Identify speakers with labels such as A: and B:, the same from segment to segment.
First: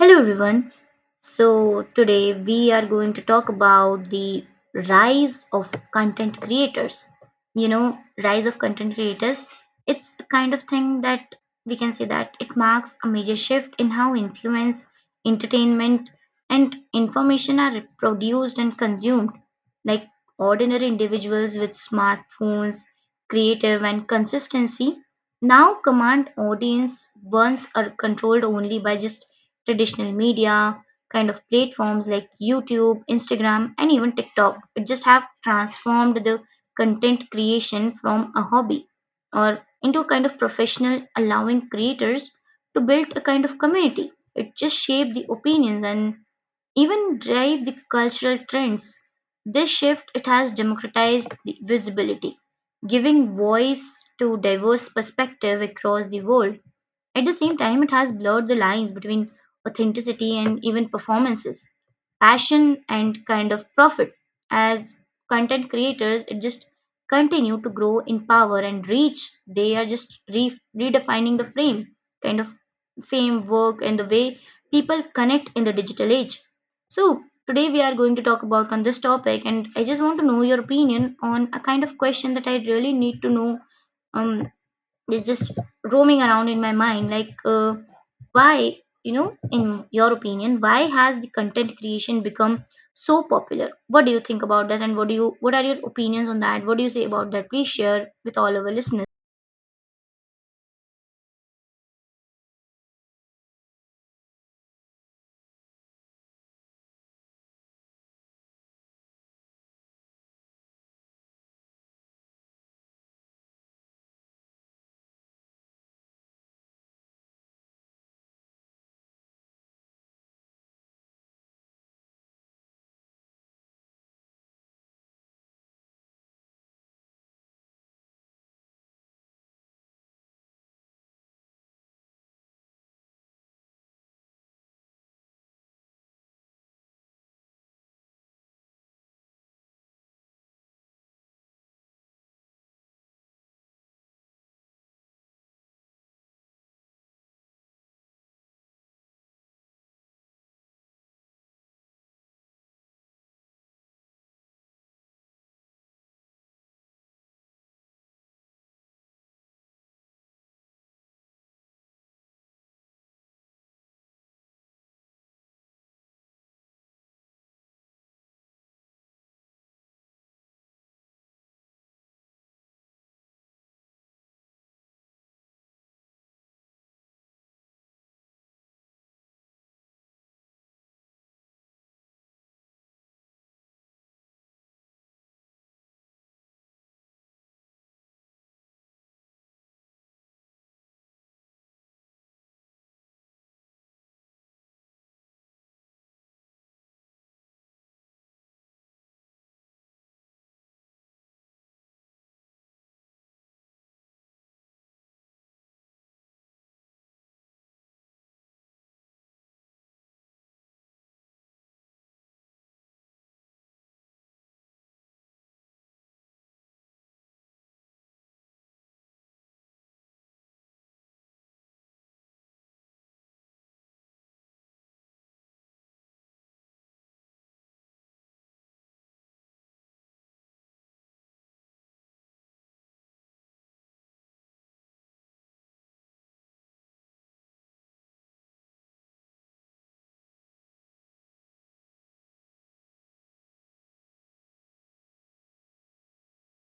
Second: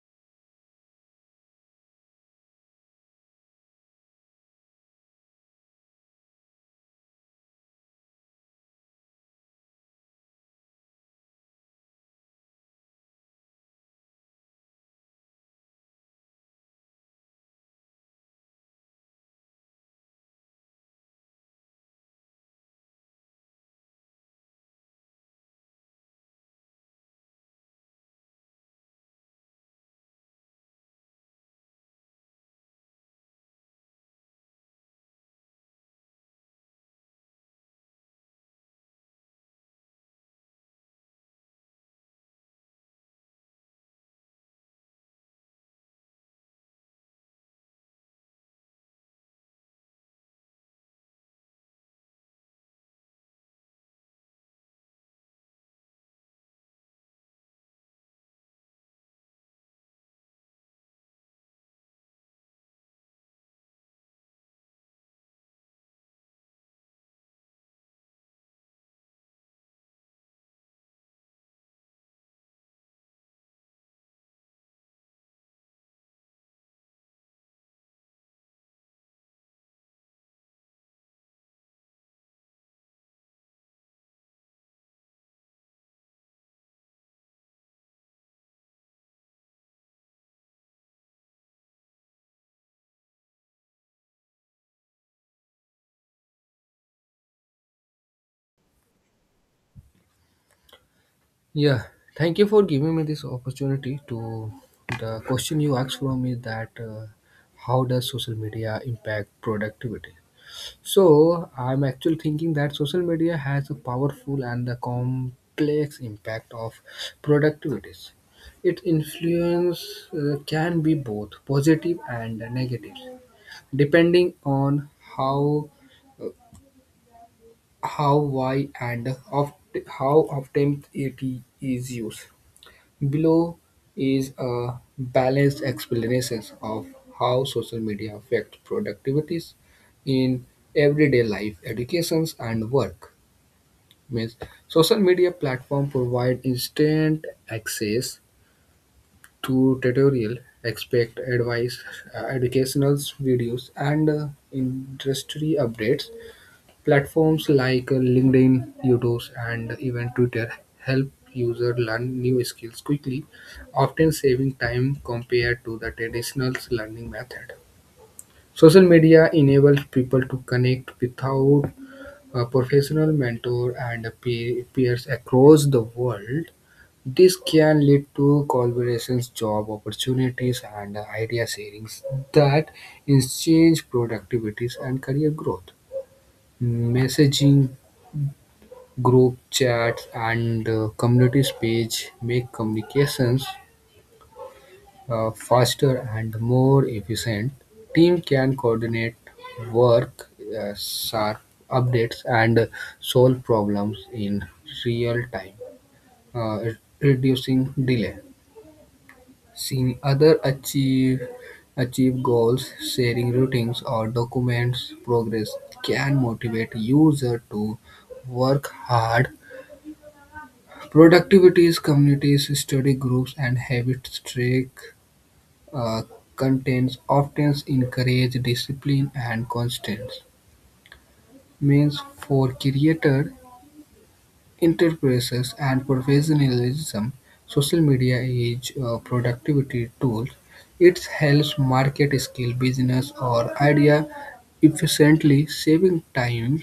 A: Hello everyone. So today we are going to talk about the rise of content creators. You know, rise of content creators, it's the kind of thing that we can say that it marks a major shift in how influence, entertainment and information are produced and consumed. Like ordinary individuals with smartphones, creative and consistency now command audience once are controlled only by just traditional media kind of platforms like YouTube, Instagram, and even TikTok. It just have transformed the content creation from a hobby or into a kind of professional, allowing creators to build a kind of community. It just shaped the opinions and even drive the cultural trends. This shift it has democratized the visibility, giving voice to diverse perspective across the world at the same time, it has blurred the lines between authenticity and even performances, passion and kind of profit. As content creators, it just continue to grow in power and reach. They are just redefining the frame, kind of fame, work, and the way people connect in the digital age. So, today we are going to talk about on this topic, and I just want to know your opinion on a kind of question that I really need to know, um, is just roaming around in my mind like, why, in your opinion, why has the content creation become so popular? What do you think about that? And what do you, what are your opinions on that? What do you say about that? Please share with all our listeners.
B: Yeah, thank you for giving me this opportunity to the question you asked from me that how does social media impact productivity? So, I'm actually thinking that social media has a powerful and a complex impact of productivities. Its influence can be both positive and negative, depending on how, uh, how, why, and of how often it is used. Below is a balanced explanation of how social media affects productivities in everyday life, educations, and work. Means social media platform provide instant access to tutorial, expect advice, educational videos, and industry updates. Platforms like LinkedIn, YouTube, and even Twitter help users learn new skills quickly, often saving time compared to the traditional learning method. Social media enables people to connect without a professional mentor and peers across the world. This can lead to collaborations, job opportunities, and idea sharings that exchange productivities and career growth. Messaging group chats and the communities page make communications faster and more efficient. Team can coordinate work, sharp updates, and solve problems in real time, reducing delay. Seeing other achieve goals, sharing routines or documents progress can motivate user to work hard. Productivities, communities, study groups, and habit track uh, contents often encourage discipline and constants. Means for creator, enterprises, and professionalism, social media is a productivity tool. It helps market skill, business, or idea efficiently, saving time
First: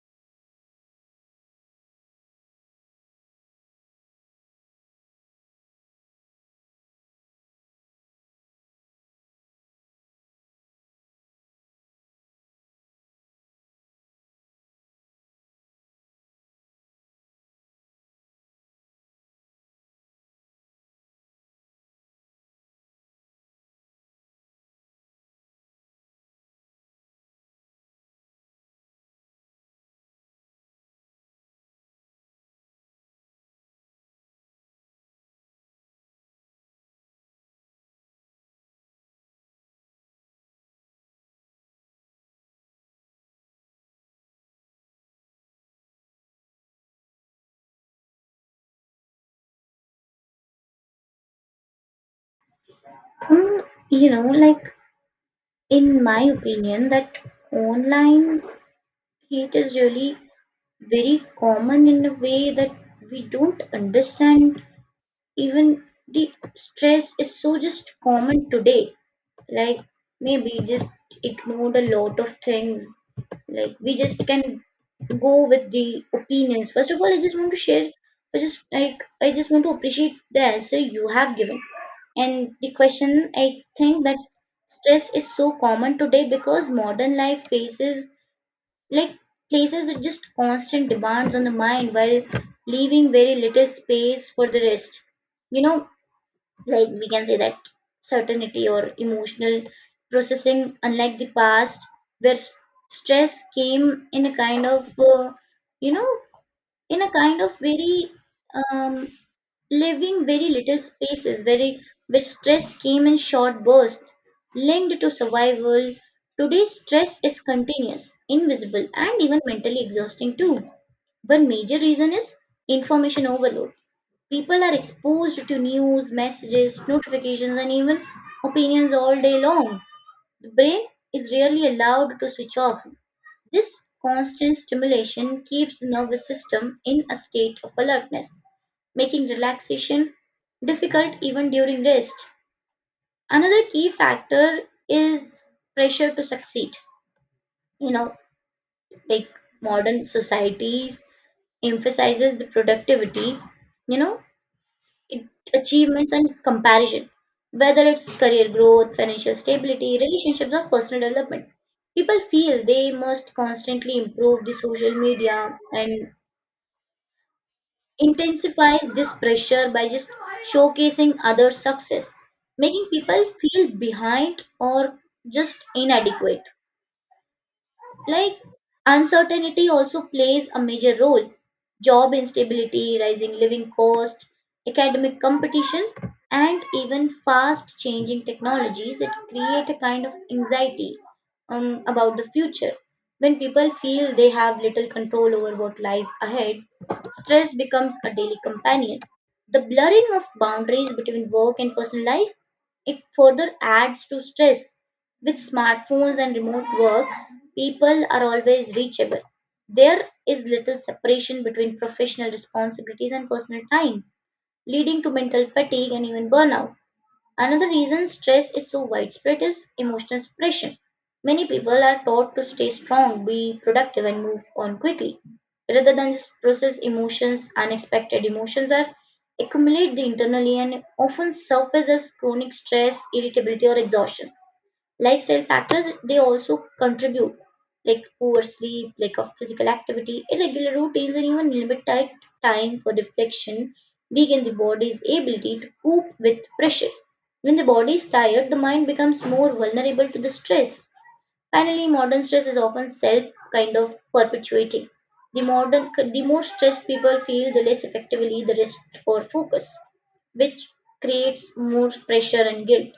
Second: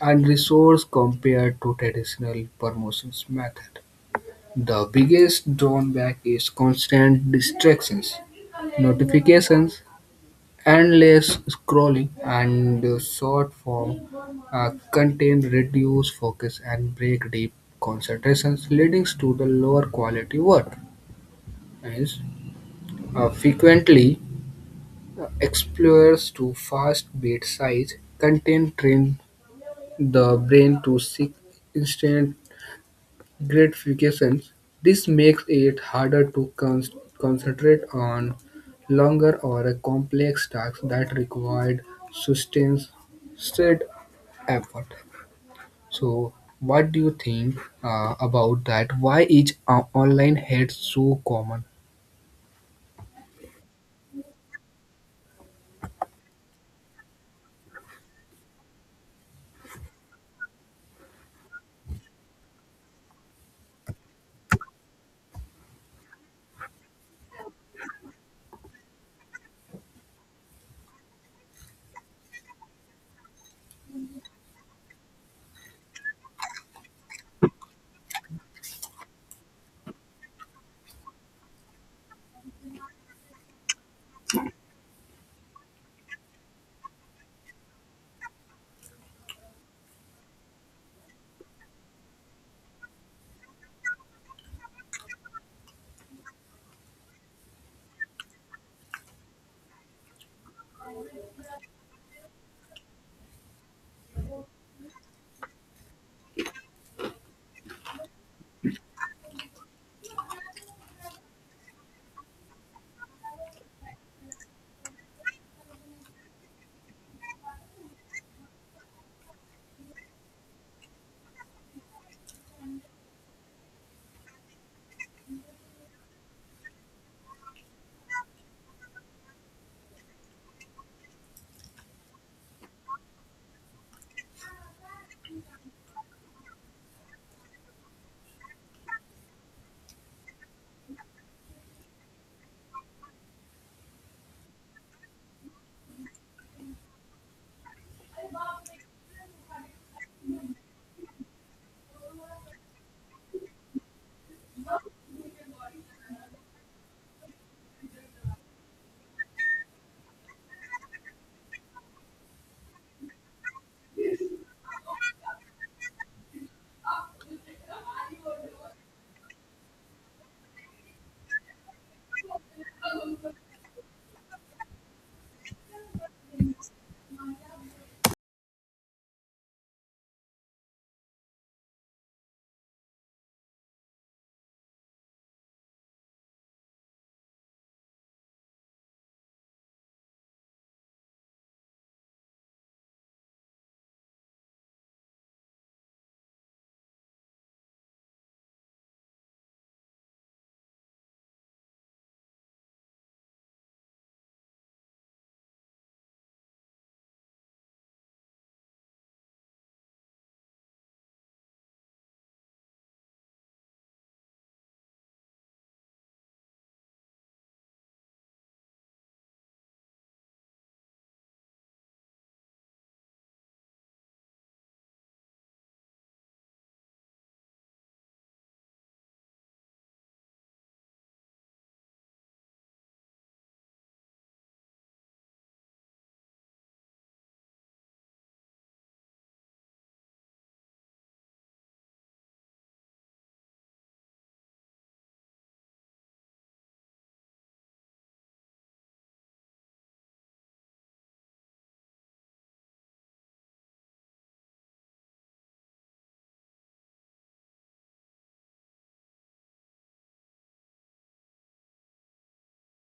B: and resource compared to traditional promotions method. The biggest drawback is constant distractions, notifications, endless scrolling, and the short-form content reduce focus and break deep concentrations, leading to the lower quality work. Hence, frequently explores to fast bite size content train the brain to seek instant gratifications. This makes it harder to concentrate on longer or a complex tasks that required sustained said effort. So, what do you think about that? Why is online hate so common?
A: Mm, you know, like in my opinion, that online hate is really very common in a way that we don't understand, even the stress is so just common today, like maybe just ignored a lot of things, like we just can go with the opinions. First of all, I just want to share, I just like, I just want to appreciate the answer you have given and the question. I think that stress is so common today because modern life faces, like, places it just constant demands on the mind while leaving very little space for the rest, you know like we can say that certainty or emotional processing. Unlike the past where stress came in a kind of, you know in a kind of very, um living very little spaces very, where stress came in short bursts linked to survival, today's stress is continuous, invisible, and even mentally exhausting too. One major reason is information overload. People are exposed to news, messages, notifications, and even opinions all day long. The brain is rarely allowed to switch off. This constant stimulation keeps the nervous system in a state of alertness, making relaxation difficult even during rest. Another key factor is pressure to succeed. You know, like modern societies emphasizes the productivity, you know, it- achievements and comparison, whether it's career growth, financial stability, relationships, or personal development, people feel they must constantly improve. The social media and intensifies this pressure by just showcasing others success, making people feel behind or just inadequate. Like uncertainty also plays a major role. Job instability, rising living cost, academic competition, and even fast changing technologies that create a kind of anxiety about the future. When people feel they have little control over what lies ahead, stress becomes a daily companion. The blurring of boundaries between work and personal life, it further adds to stress. With smartphones and remote work, people are always reachable. There is little separation between professional responsibilities and personal time, leading to mental fatigue and even burnout. Another reason stress is so widespread is emotional suppression. Many people are taught to stay strong, be productive, and move on quickly. Rather than just process emotions, unexpected emotions are accumulate the internally and often surface as chronic stress, irritability, or exhaustion. Lifestyle factors, they also contribute, like poor sleep, lack of physical activity, irregular routines, and even limited time for reflection weaken the body's ability to cope with pressure. When the body is tired, the mind becomes more vulnerable to the stress. Finally, modern stress is often self kind of perpetuating. The modern, the more stressed people feel, the less effectively the rest or focus, which creates more pressure and guilt,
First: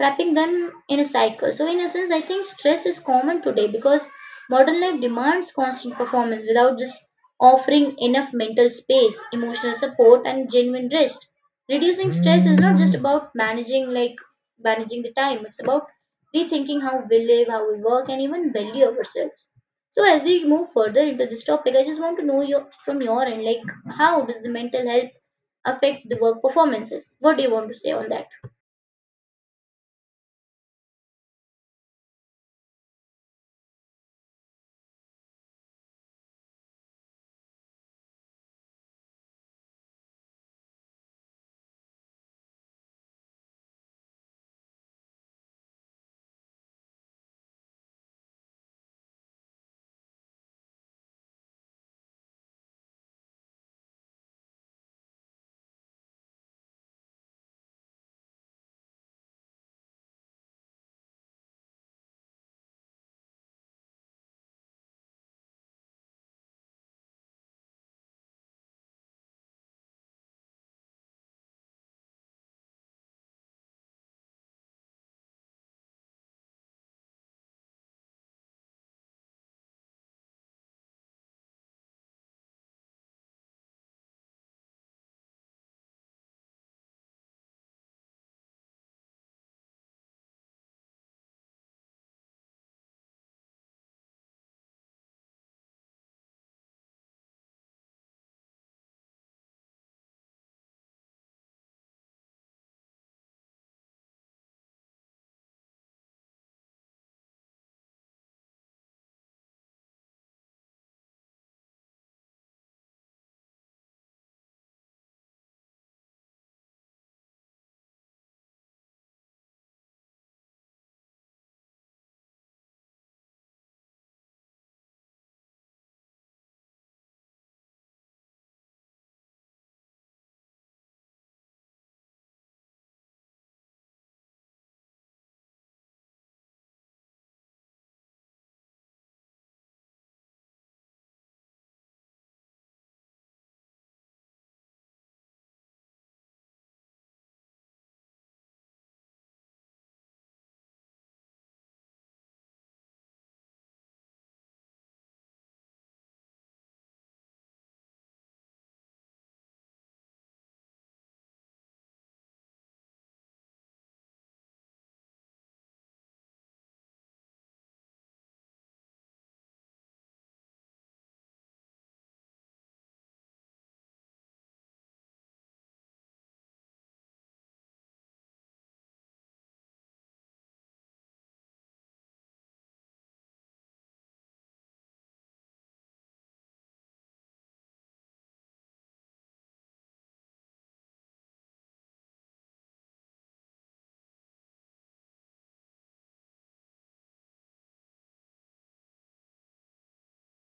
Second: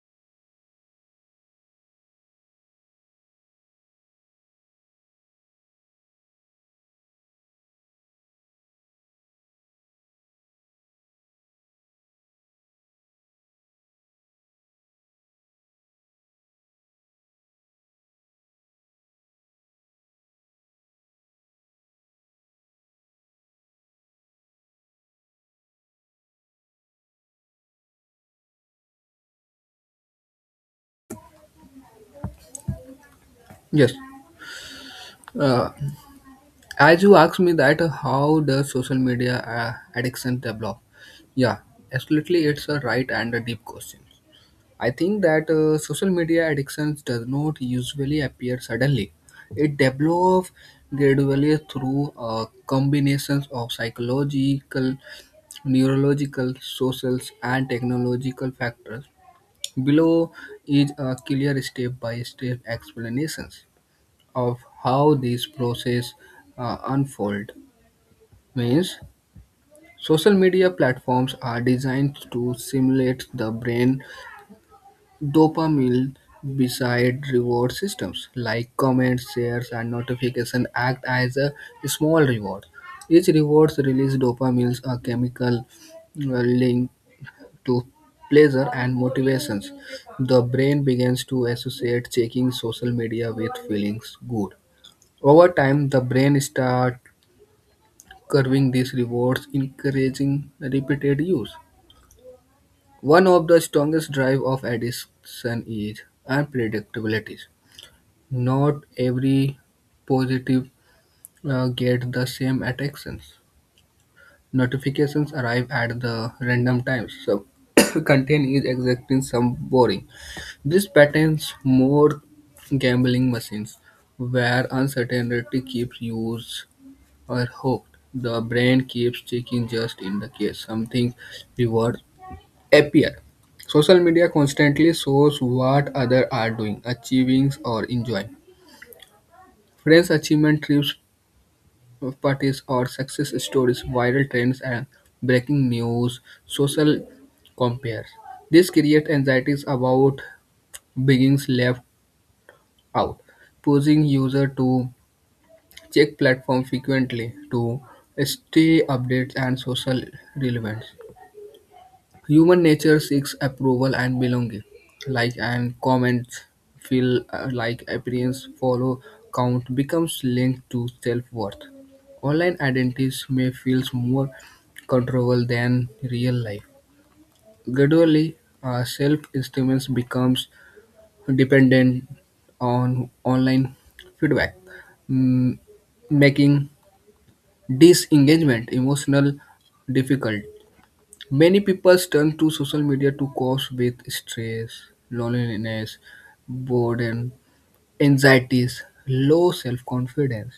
A: wrapping them in a cycle. So, in a sense, I think stress is common today because modern life demands constant performance without just offering enough mental space, emotional support, and genuine rest. Reducing stress is not just about managing the time; it's about rethinking how we live, how we work, and even value ourselves. So, as we move further into this topic, I just want to know your, from your end, like how does the mental health affect the work performances? What do you want to say on that?
B: Yes. Uh, as you asked me that, how does social media addiction develop? Yeah, absolutely, it's a right and a deep question. I think that social media addictions does not usually appear suddenly. It develops gradually through a combination of psychological, neurological, social, and technological factors. Below is a clear step-by-step explanations of how these process unfold. Means social media platforms are designed to simulate the brain. Dopamine beside reward systems like comments, shares, and notification, act as a small reward. Each reward's release dopamines, a chemical linked to pleasure and motivations. The brain begins to associate checking social media with feelings good. Over time, the brain starts curving these rewards, encouraging repeated use. One of the strongest drive of addiction is unpredictability. Not every positive gets the same attractions. Notifications arrive at the random times, so content is exacting some boring. This patterns more gambling machines, where uncertainty keeps users or hooked. The brain keeps checking just in the case something reward appear. Social media constantly shows what others are doing, achieving, or enjoying. Friends' achievement trips parties or success stories, viral trends and breaking news, social compares. This creates anxieties about being left out, pushing user to check platform frequently to stay updated and social relevance. Human nature seeks approval and belonging. Like and comments feel like appearance follow count becomes linked to self-worth. Online identities may feel more controllable than real life. Gradually, self-esteem becomes dependent on online feedback, mm, making disengagement emotional difficult. Many people turn to social media to cope with stress, loneliness, boredom, anxieties, low self-confidence.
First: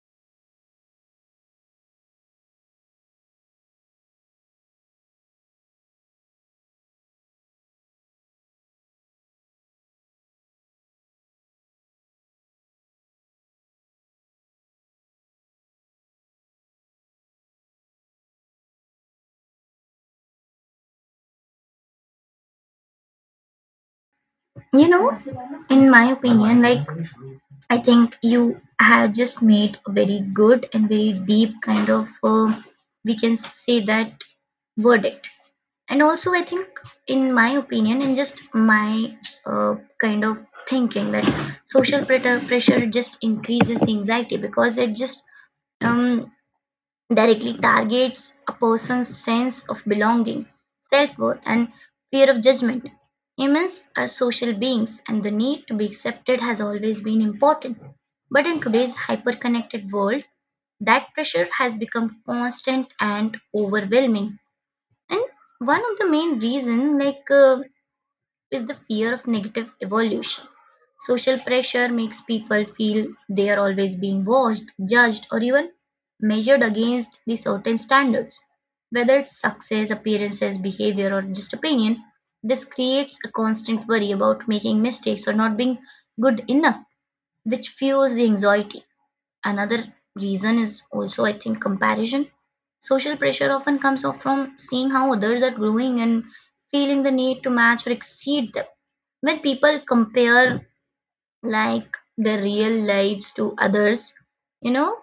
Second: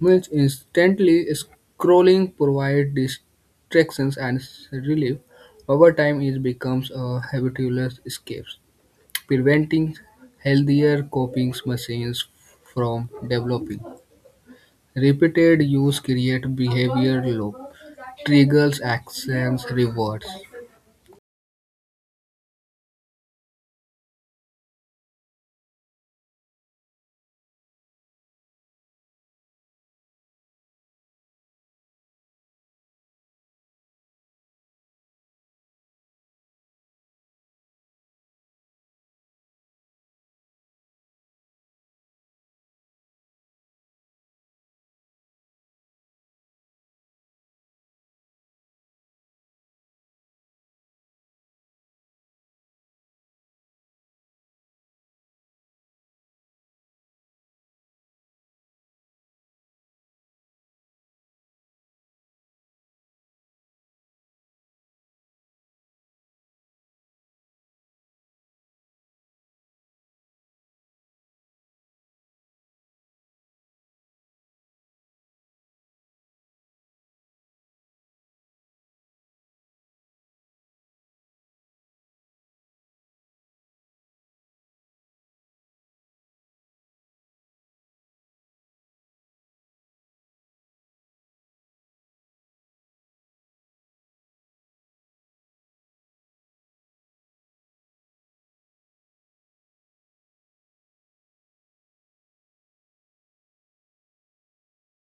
B: Means instantly scrolling provides distractions and relief. Over time, it becomes a habitual escape, preventing healthier coping machines from developing. Repeated use creates behavior loop, triggers actions, rewards.
A: You know, in my opinion, like I think you have just made a very good and very deep kind of, we can say that, verdict. And also, I think, in my opinion, and just my, uh, kind of thinking, that social pressure just increases the anxiety because it just, um, directly targets a person's sense of belonging, self worth, and fear of judgment. Humans are social beings, and the need to be accepted has always been important. But in today's hyper connected world, that pressure has become constant and overwhelming. And one of the main reasons, like, is the fear of negative evolution. Social pressure makes people feel they are always being watched, judged, or even measured against the certain standards. Whether it's success, appearances, behavior, or just opinion, this creates a constant worry about making mistakes or not being good enough, which fuels the anxiety. Another reason is also, I think, comparison. Social pressure often comes off from seeing how others are growing and feeling the need to match or exceed them. When people compare like their real lives to others, you know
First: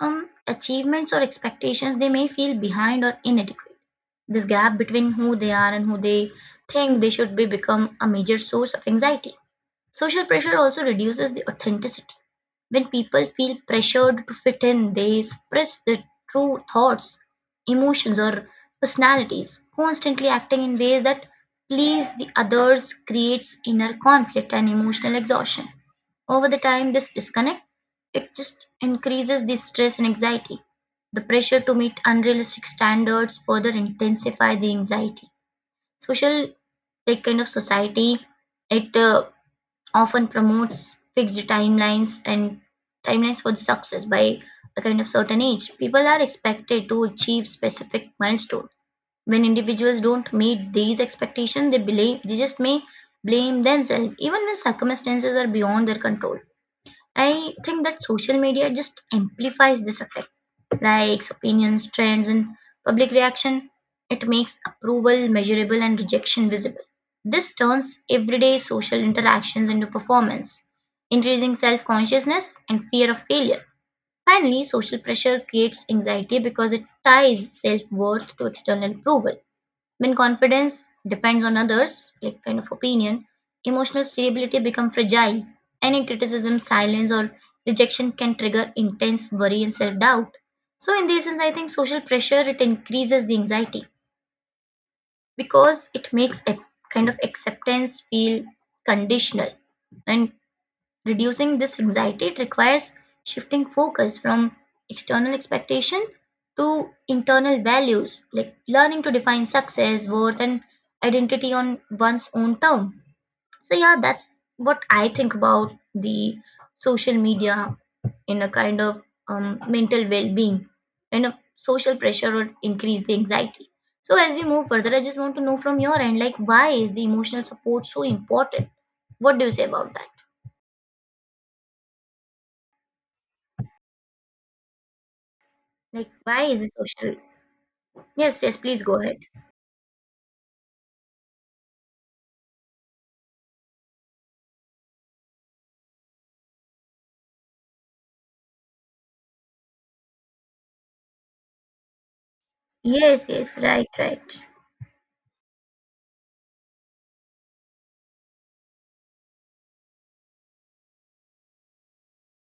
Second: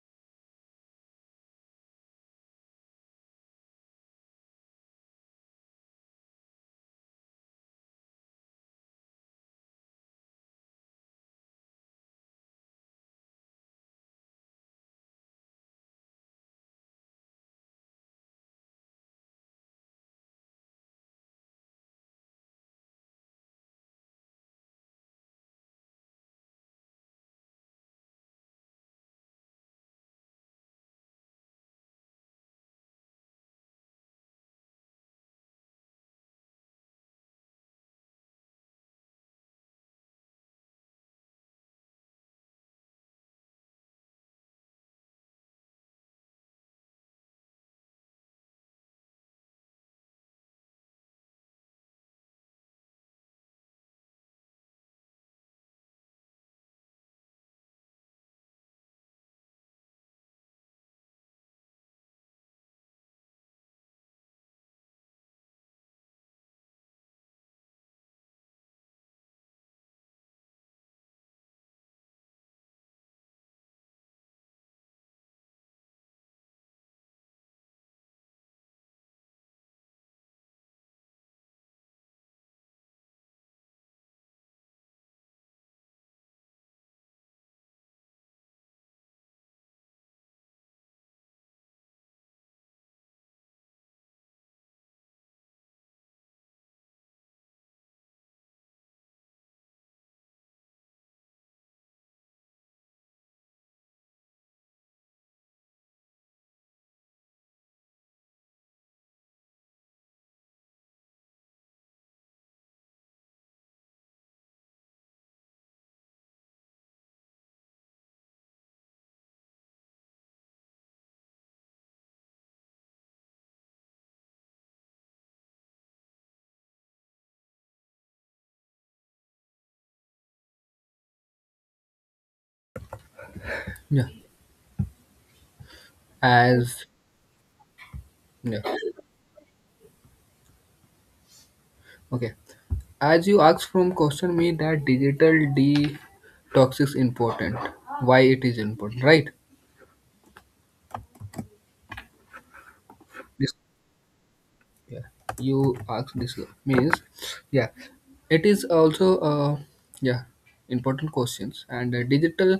A: achievements or expectations, they may feel behind or inadequate. This gap between who they are and who they think they should be become a major source of anxiety. Social pressure also reduces the authenticity. When people feel pressured to fit in, they suppress their true thoughts, emotions, or personalities. Constantly acting in ways that please the others creates inner conflict and emotional exhaustion. Over the time, this disconnect, it just increases the stress and anxiety. The pressure to meet unrealistic standards further intensify the anxiety. Social, like kind of society, it, often promotes fixed timelines and timelines for success. By a kind of certain age, people are expected to achieve specific milestones. When individuals don't meet these expectations, they believe they just may blame themselves, even when circumstances are beyond their control. I think that social media just amplifies this effect. Likes, opinions, trends, and public reaction. It makes approval measurable and rejection visible. This turns everyday social interactions into performance, increasing self consciousness and fear of failure. Finally, social pressure creates anxiety because it ties self worth to external approval. When confidence depends on others, like kind of opinion, emotional stability becomes fragile. Any criticism, silence, or rejection can trigger intense worry and self-doubt. So in this sense, I think social pressure, it increases the anxiety because it makes a kind of acceptance feel conditional, and reducing this anxiety requires shifting focus from external expectation to internal values, like learning to define success, worth, and identity on one's own term. So, yeah, that's what I think about the social media in a kind of, mental well being. And a social pressure would increase the anxiety. So, as we move further, I just want to know from your end, like, why is the emotional support so important? What do you say about that?
B: Yeah.
A: Like, why is it
B: As
A: social? Yes, yes,
B: yeah,
A: please go ahead.
B: okay, as you asked from question me that digital detox is important, why it is important, right?
A: Yes, yes, right, right.
B: Yeah you asked this. Means, yeah, it is also yeah important questions, and digital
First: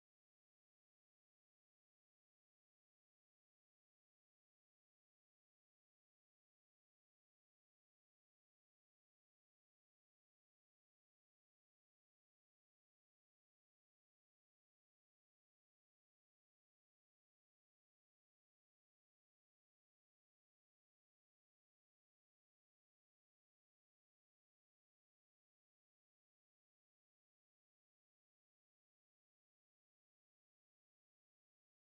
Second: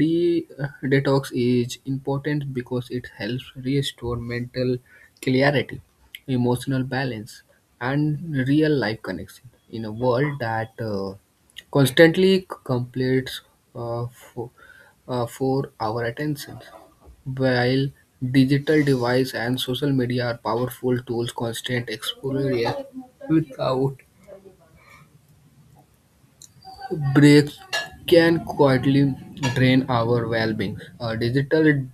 B: detox is important because it helps restore mental clarity, emotional balance, and real life connection in a world that constantly competes uh, for, for our attention. While digital devices and social media are powerful tools, constant exposure without breaks can quietly drain our well-being. A digital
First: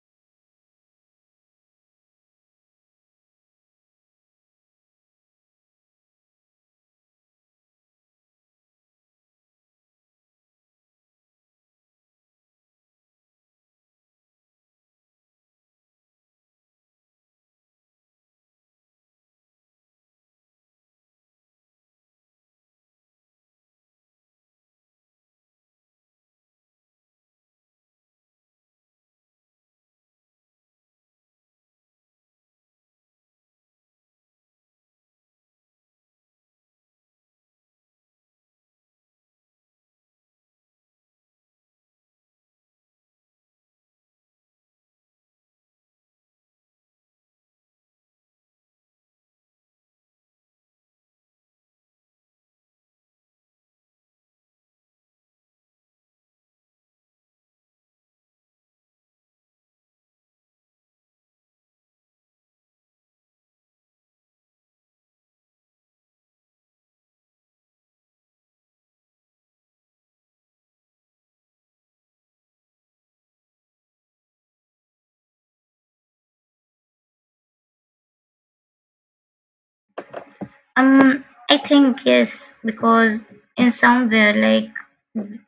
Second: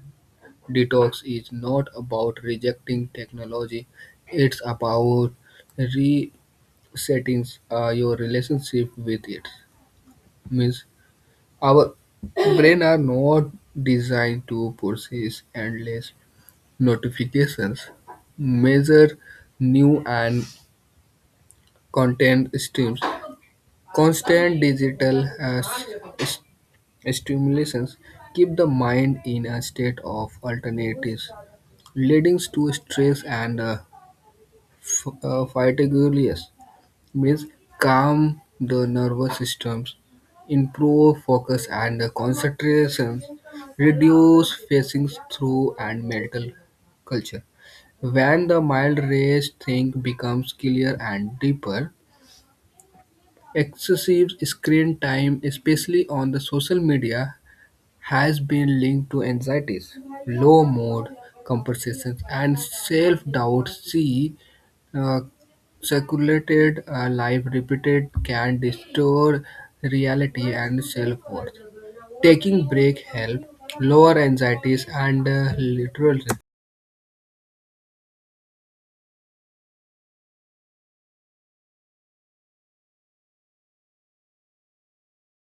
B: detox is not about rejecting technology; it's about resetting your relationship with it. Means our brain are not designed to process endless notifications, measure new and content streams. Constant digital stimulations keep the mind in a state of alternatives, leading to stress and fatigue. Yes. Meals calm the nervous systems, improve focus and concentration, reduce facing through and mental culture. When the mild race think becomes clear and deeper, excessive screen time, especially on the social media, has been linked to anxieties, low mood, comparisons, and self-doubt. See, uh, circulated a life repeated can distort reality and self-worth. Taking break help lower anxieties and literal.
A: Um, I think yes, because in somewhere like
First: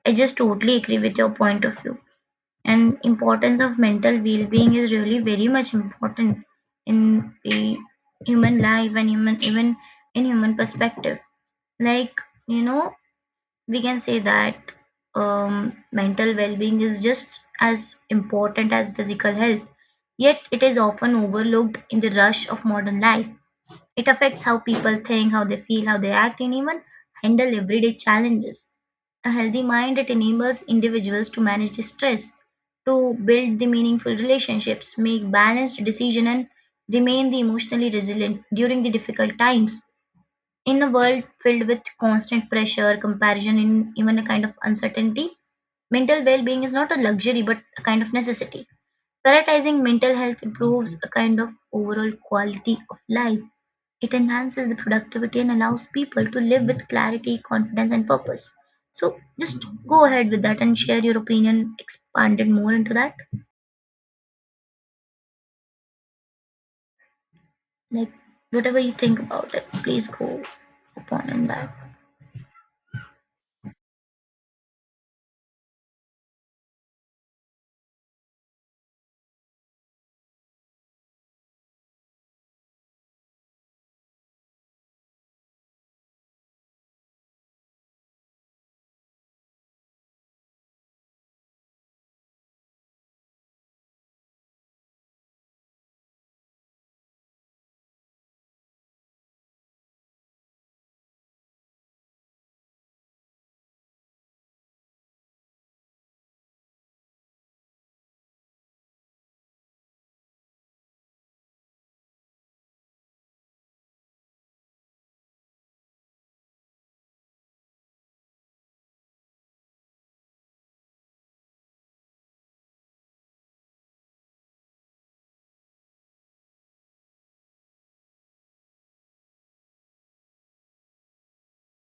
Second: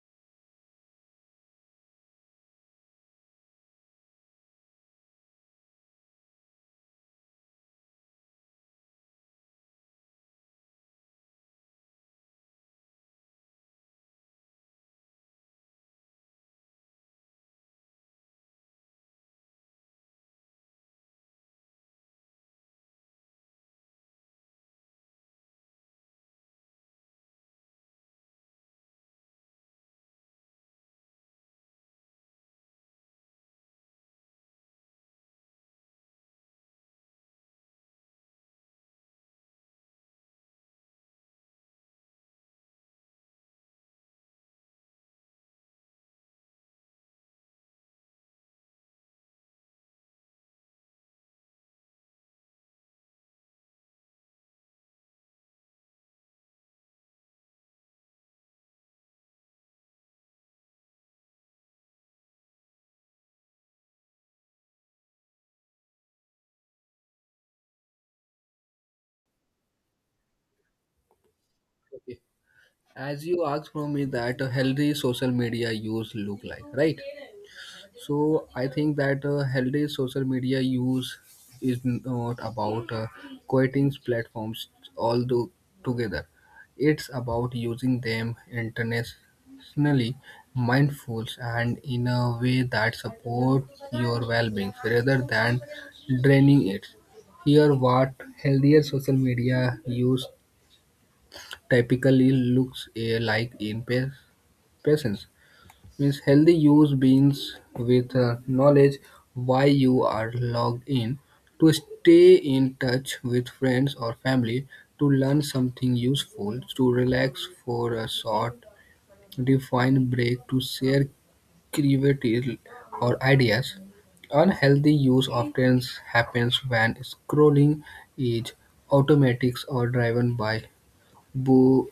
A: I just totally agree with your point of view. And importance of mental well-being is really very much important in the human life and human, even in human perspective. Like, you know, we can say that, mental well-being is just as important as physical health, yet it is often overlooked in the rush of modern life. It affects how people think, how they feel, how they act, and even handle everyday challenges. A healthy mind, it enables individuals to manage the stress, to build the meaningful relationships, make balanced decisions, and remain the emotionally resilient during the difficult times. In a world filled with constant pressure, comparison, and even a kind of uncertainty, mental well being is not a luxury but a kind of necessity. Prioritizing mental health improves a kind of overall quality of life. It enhances the productivity and allows people to live with clarity, confidence, and purpose. So, just go ahead with that and share your opinion, expand it more into that. Like, whatever you think about it, please go upon in that.
B: Okay. As you asked from me that a healthy social media use look like, right? So I think that healthy social media use is not about quitting platforms all do together. It's about using them internationally, mindful, and in a way that support your well-being rather than draining it. Here, what healthier social media use typically looks like in patients. Means healthy use beans with knowledge why you are logged in, to stay in touch with friends or family, to learn something useful, to relax for a short defined break, to share creativity or ideas. Unhealthy use often happens when scrolling is automatic or driven by bo-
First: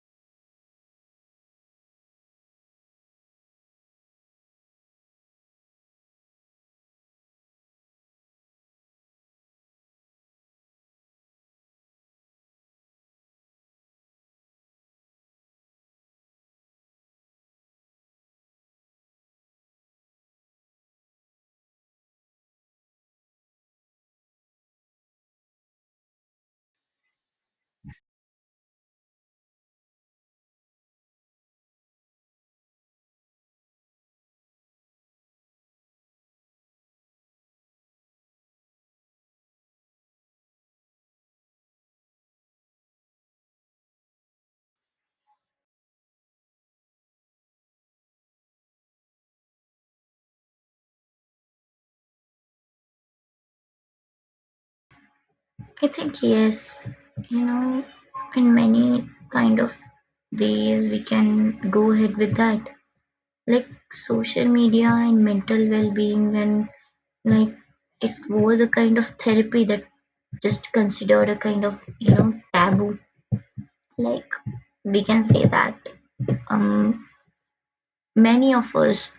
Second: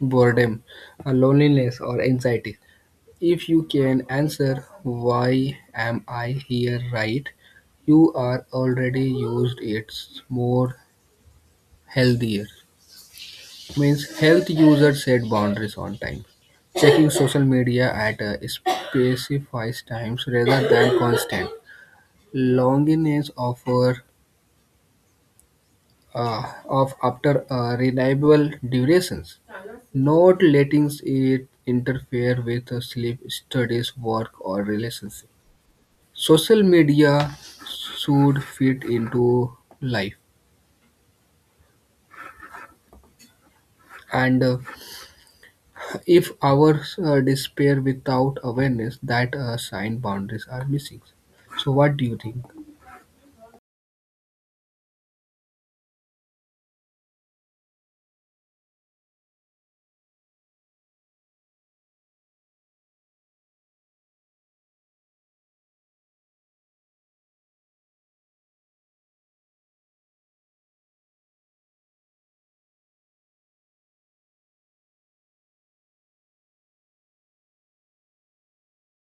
B: boredom, loneliness or anxiety. If you can answer why am I here right, you are already used it's more healthier. Means health users set boundaries on time. Checking social media at a specified times rather than constant. Longiness offer uh, of after a reliable durations. Not letting it interfere with sleep, studies, work, or relationships. Social media should fit into life, and if our despair without awareness, that sign boundaries are missing. So what do you think?
A: I think yes, you know, in many kind of ways we can go ahead with that. Like social media and mental well-being and like it was a kind of therapy that just considered a kind of, you know, taboo. Like we can say that um many of us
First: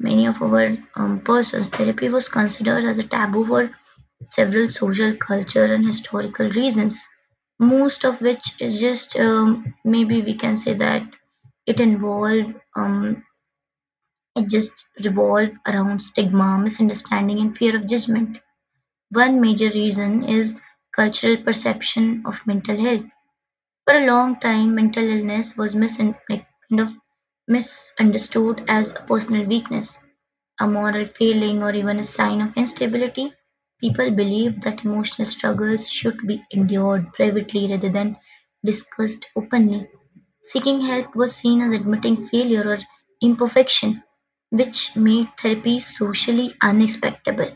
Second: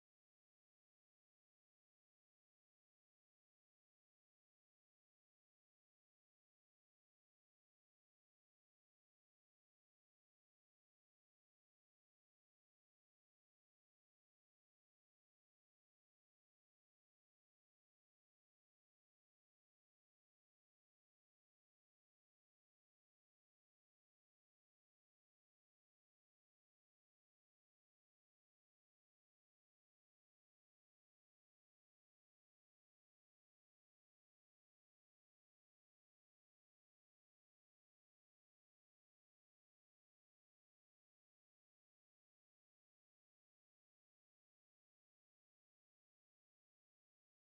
A: many of our persons, therapy was considered as a taboo for several social, cultural, and historical reasons, most of which is just maybe we can say that it involved, it just revolved around stigma, misunderstanding, and fear of judgment. One major reason is cultural perception of mental health. For a long time, mental illness was mis- like, kind of misunderstood as a personal weakness, a moral failing, or even a sign of instability. People believe that emotional struggles should be endured privately rather than discussed openly. Seeking help was seen as admitting failure or imperfection, which made therapy socially unacceptable.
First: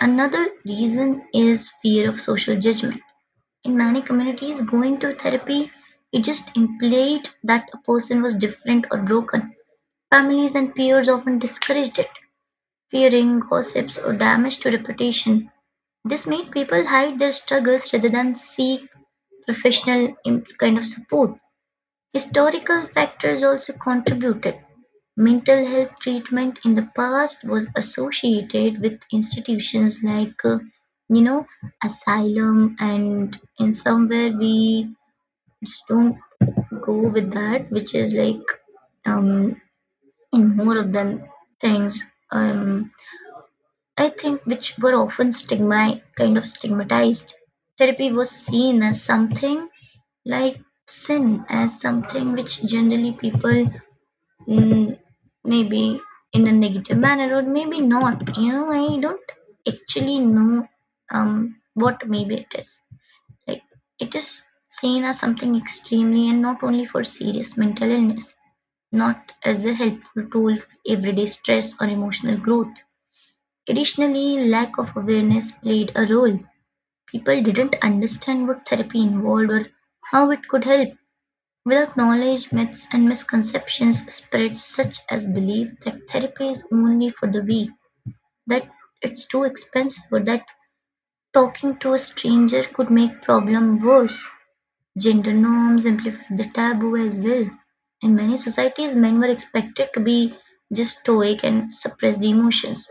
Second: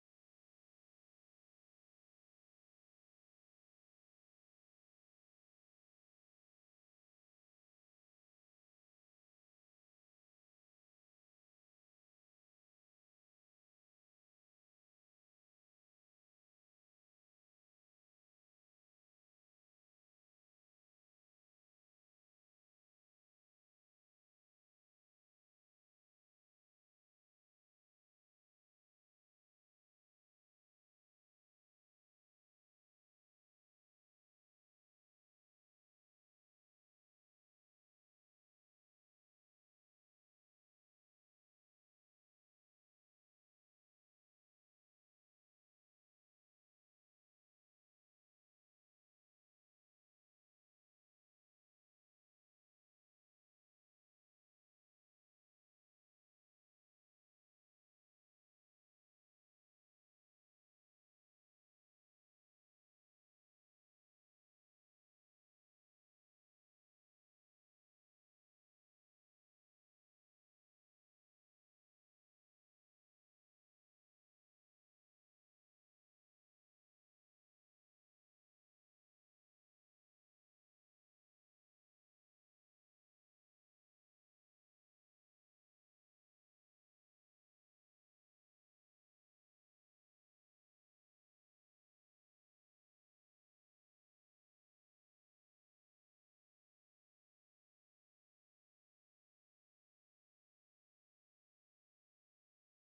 A: Another reason is fear of social judgment. In many communities, going to therapy it just implied that a person was different or broken. Families and peers often discouraged it, fearing gossips or damage to reputation. This made people hide their struggles rather than seek kind of support. Historical factors also contributed. Mental health treatment in the past was associated with institutions like, you know, asylum, and in somewhere we just don't go with that, which is like um, in more of the things. Um, I think which were often stigma kind of stigmatized. Therapy was seen as something like sin, as something which generally people mm, maybe in a negative manner or maybe not. You know, I don't actually know what maybe it is. Like it is seen as something extremely and not only for serious mental illness, not as a helpful tool for everyday stress or emotional growth. Additionally, lack of awareness played a role; people didn't understand what therapy involved or how it could help. Without knowledge, myths and misconceptions spread, such as belief that therapy is only for the weak, that it's too expensive, or that talking to a stranger could make problem worse. Gender norms amplified the taboo as well. In many societies, men were expected to be just stoic and suppress the emotions,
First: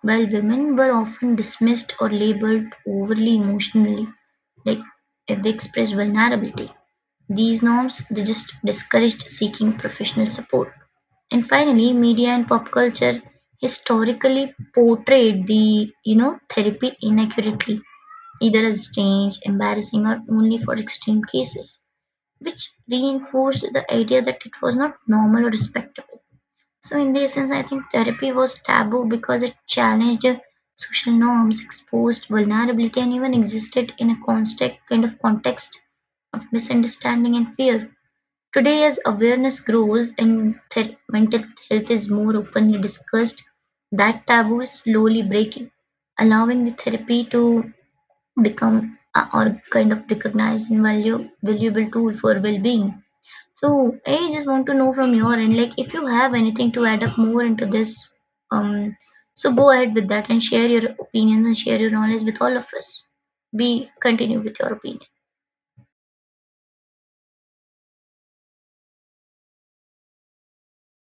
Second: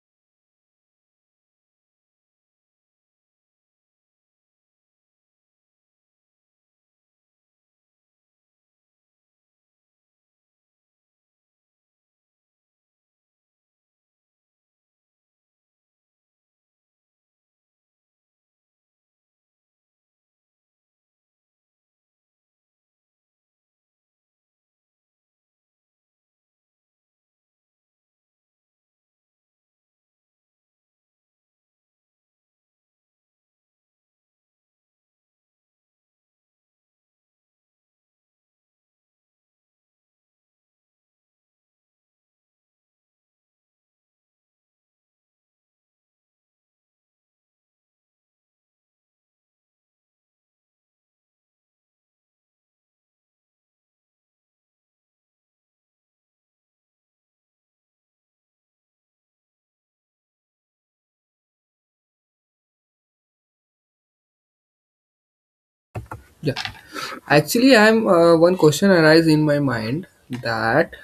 A: while women were often dismissed or labeled overly emotionally, like if they expressed vulnerability. These norms they just discouraged seeking professional support. And finally, media and pop culture historically portrayed the you know therapy inaccurately either as strange, embarrassing, or only for extreme cases, which reinforced the idea that it was not normal or respectable. So, in this sense, I think therapy was taboo because it challenged social norms, exposed vulnerability, and even existed in a constant kind of context of misunderstanding and fear. Today, as awareness grows and mental health is more openly discussed, that taboo is slowly breaking, allowing the therapy to become a, or kind of recognized and valuable tool for well-being. So I just want to know from your end, like if you have anything to add up more into this, um, so go ahead with that and share your opinions and share your knowledge with all of us. Be continue with your opinion.
B: Yeah, actually, I'm one question arise in my mind that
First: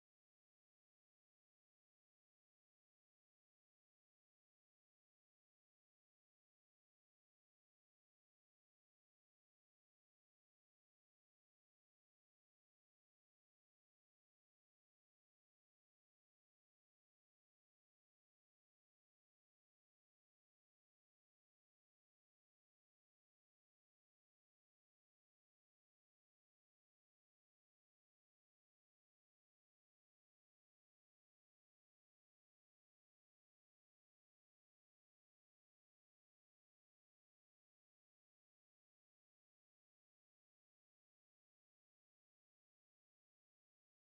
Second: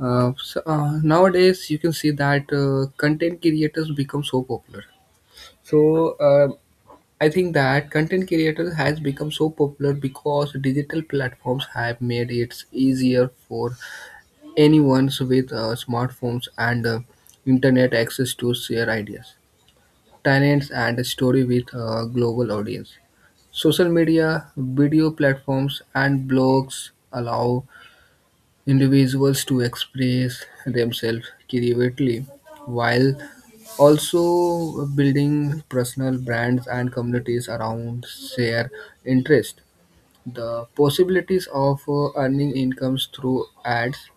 B: nowadays you can see that content creators become so popular. So I think that content creators has become so popular because digital platforms have made it easier for anyone's with smartphones and internet access to share ideas, talents, and story with a global audience. Social media, video platforms, and blogs allow individuals to express themselves creatively, while also building personal brands and communities around their interest. The possibilities of earning incomes through ads,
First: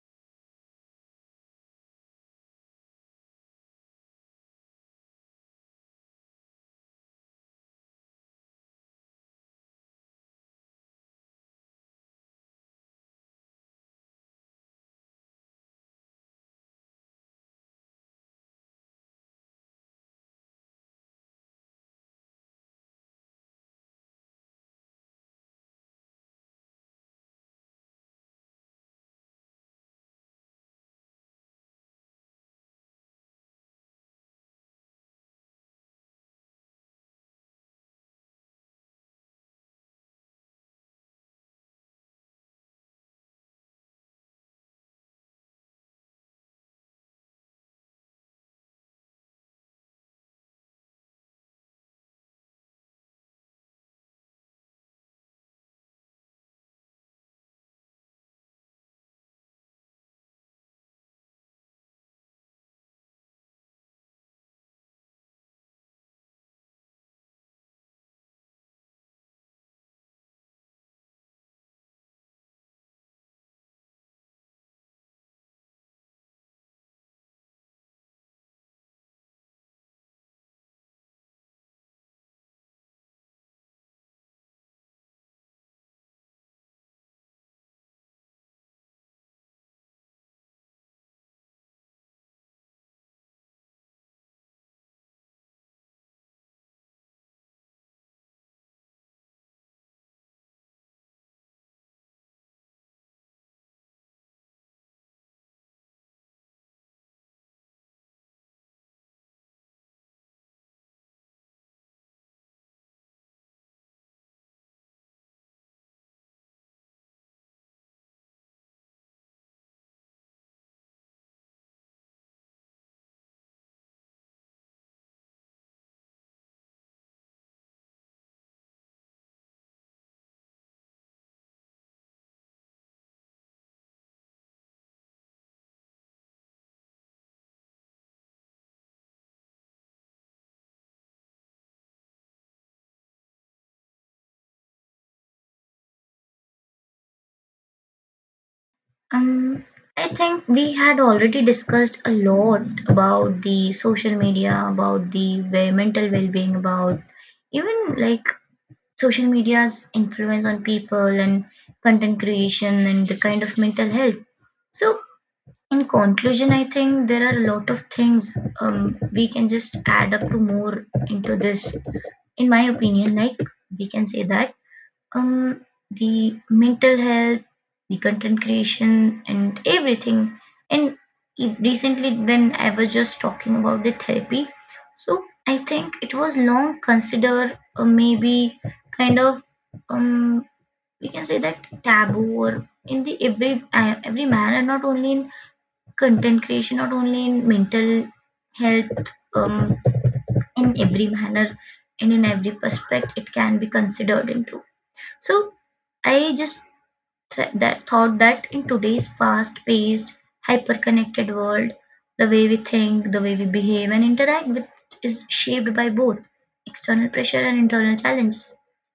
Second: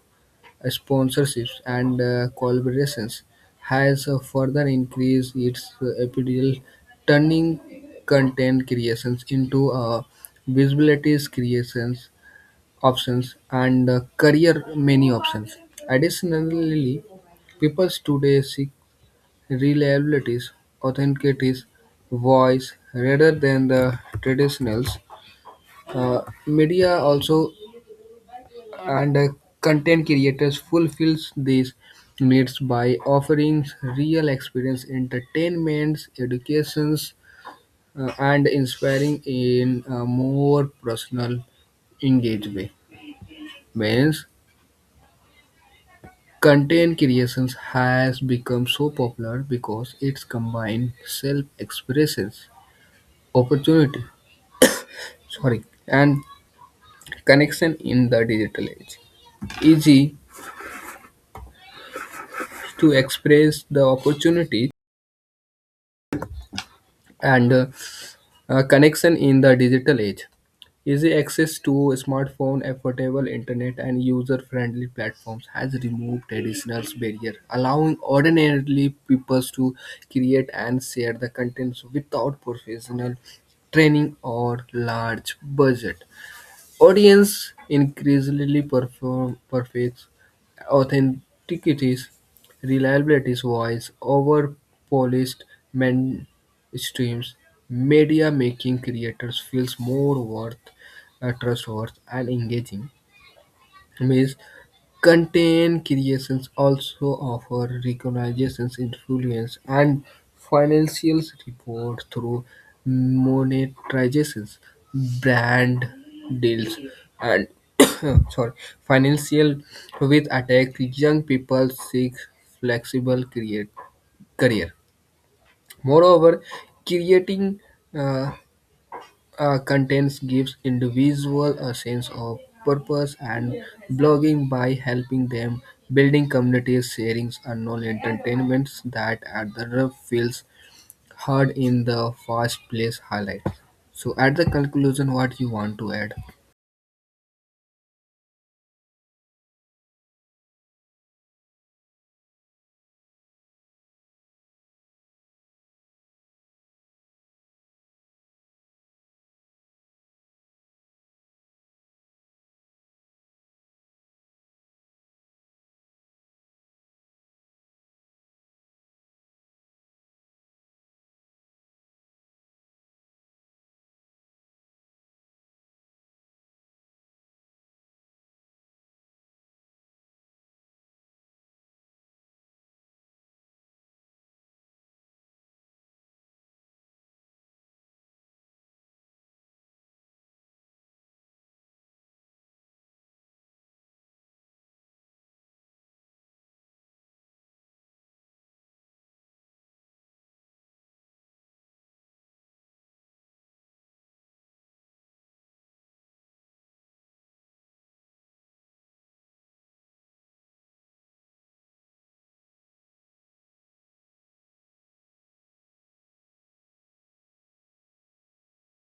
B: sponsorships, and collaborations has further increased its appeal, turning content creations into visibility creations options and career many options. Additionally, people today seek reliabilities, authenticies, voice rather than the traditionals. Uh, Media also, and content creators fulfills these needs by offering real experience entertainments, educations, and inspiring in a more personal engage way. Means content creations has become so popular because it's combined self-expressions opportunity, sorry, and connection in the digital age, easy to express the opportunity, and connection in the digital age. Easy access to smartphone, affordable internet, and user-friendly platforms has removed traditional barrier, allowing ordinary people to create and share the contents without professional training or large budget. Audience increasingly perform perfects authentikity's reliability's voice over polished mainstreams media, making creators feels more worth, trustworthy, and engaging. Means content creations also offer recognitions, influence, and financial support through monetizations, brand deals, and sorry, financial with attack young people seek flexible create, career. Moreover, creating uh, contents gives individual a sense of purpose and blogging by helping them building communities sharing unknown entertainments that other feels hard in the first place highlight. So at the conclusion what you want to add?
A: Um, I think we had already discussed a lot about the social media, about the mental well-being, about even like social media's influence on people and content creation and the kind of mental health. So, in conclusion, I think there are a lot of things we can just add up to more into this. In my opinion, like we can say that um, the mental health, the content creation, and everything. And recently, when I was just talking about the therapy, so I think it was long considered maybe kind of um we can say that taboo or in the every every manner, not only in content creation, not only in mental health, um, in every manner and in every prospect it can be considered into. So I just that thought that in today's fast-paced, hyper-connected world, the way we think, the way we behave and interact with is shaped by both external pressure and internal challenges.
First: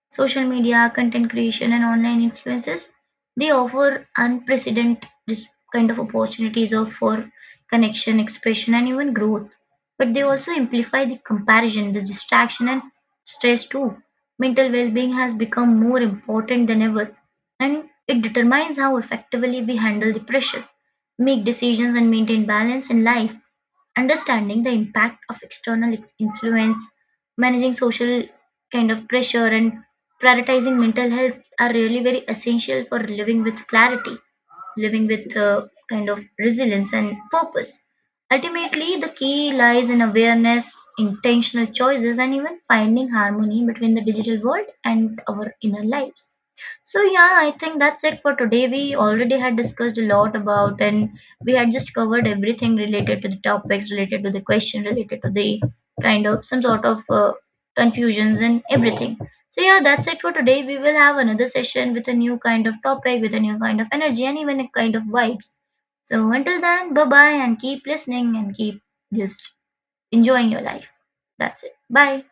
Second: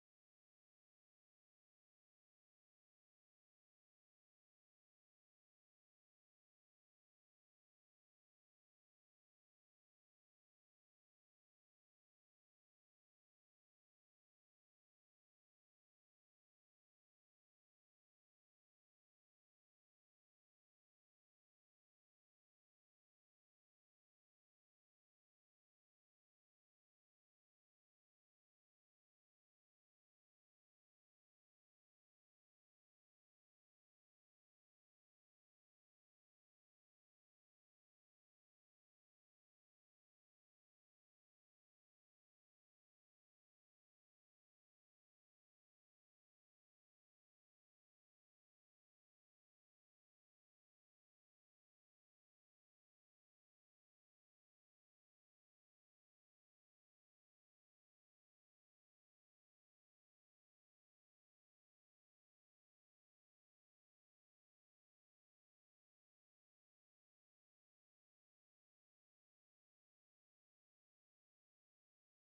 A: Social media, content creation, and online influences they offer kind of opportunities of for connection, expression, and even growth. But they also amplify the comparison, the distraction, and stress too. Mental well-being has become more important than ever and it determines how effectively we handle the pressure, make decisions, and maintain balance in life. Understanding the impact of external influence, managing social kind of pressure, and prioritizing mental health are really very essential for living with clarity, living with kind of resilience and purpose. Ultimately, the key lies in awareness, intentional choices, and even finding harmony between the digital world and our inner lives. So yeah, I think that's it for today. We already had discussed a lot about and we had just covered everything related to the topics, related to the question, related to the kind of some sort of confusions and everything. So yeah, that's it for today. We will have another session with a new kind of topic, with a new kind of energy and even a kind of vibes. So until then, bye bye and keep listening and keep just enjoying your life. That's it. Bye.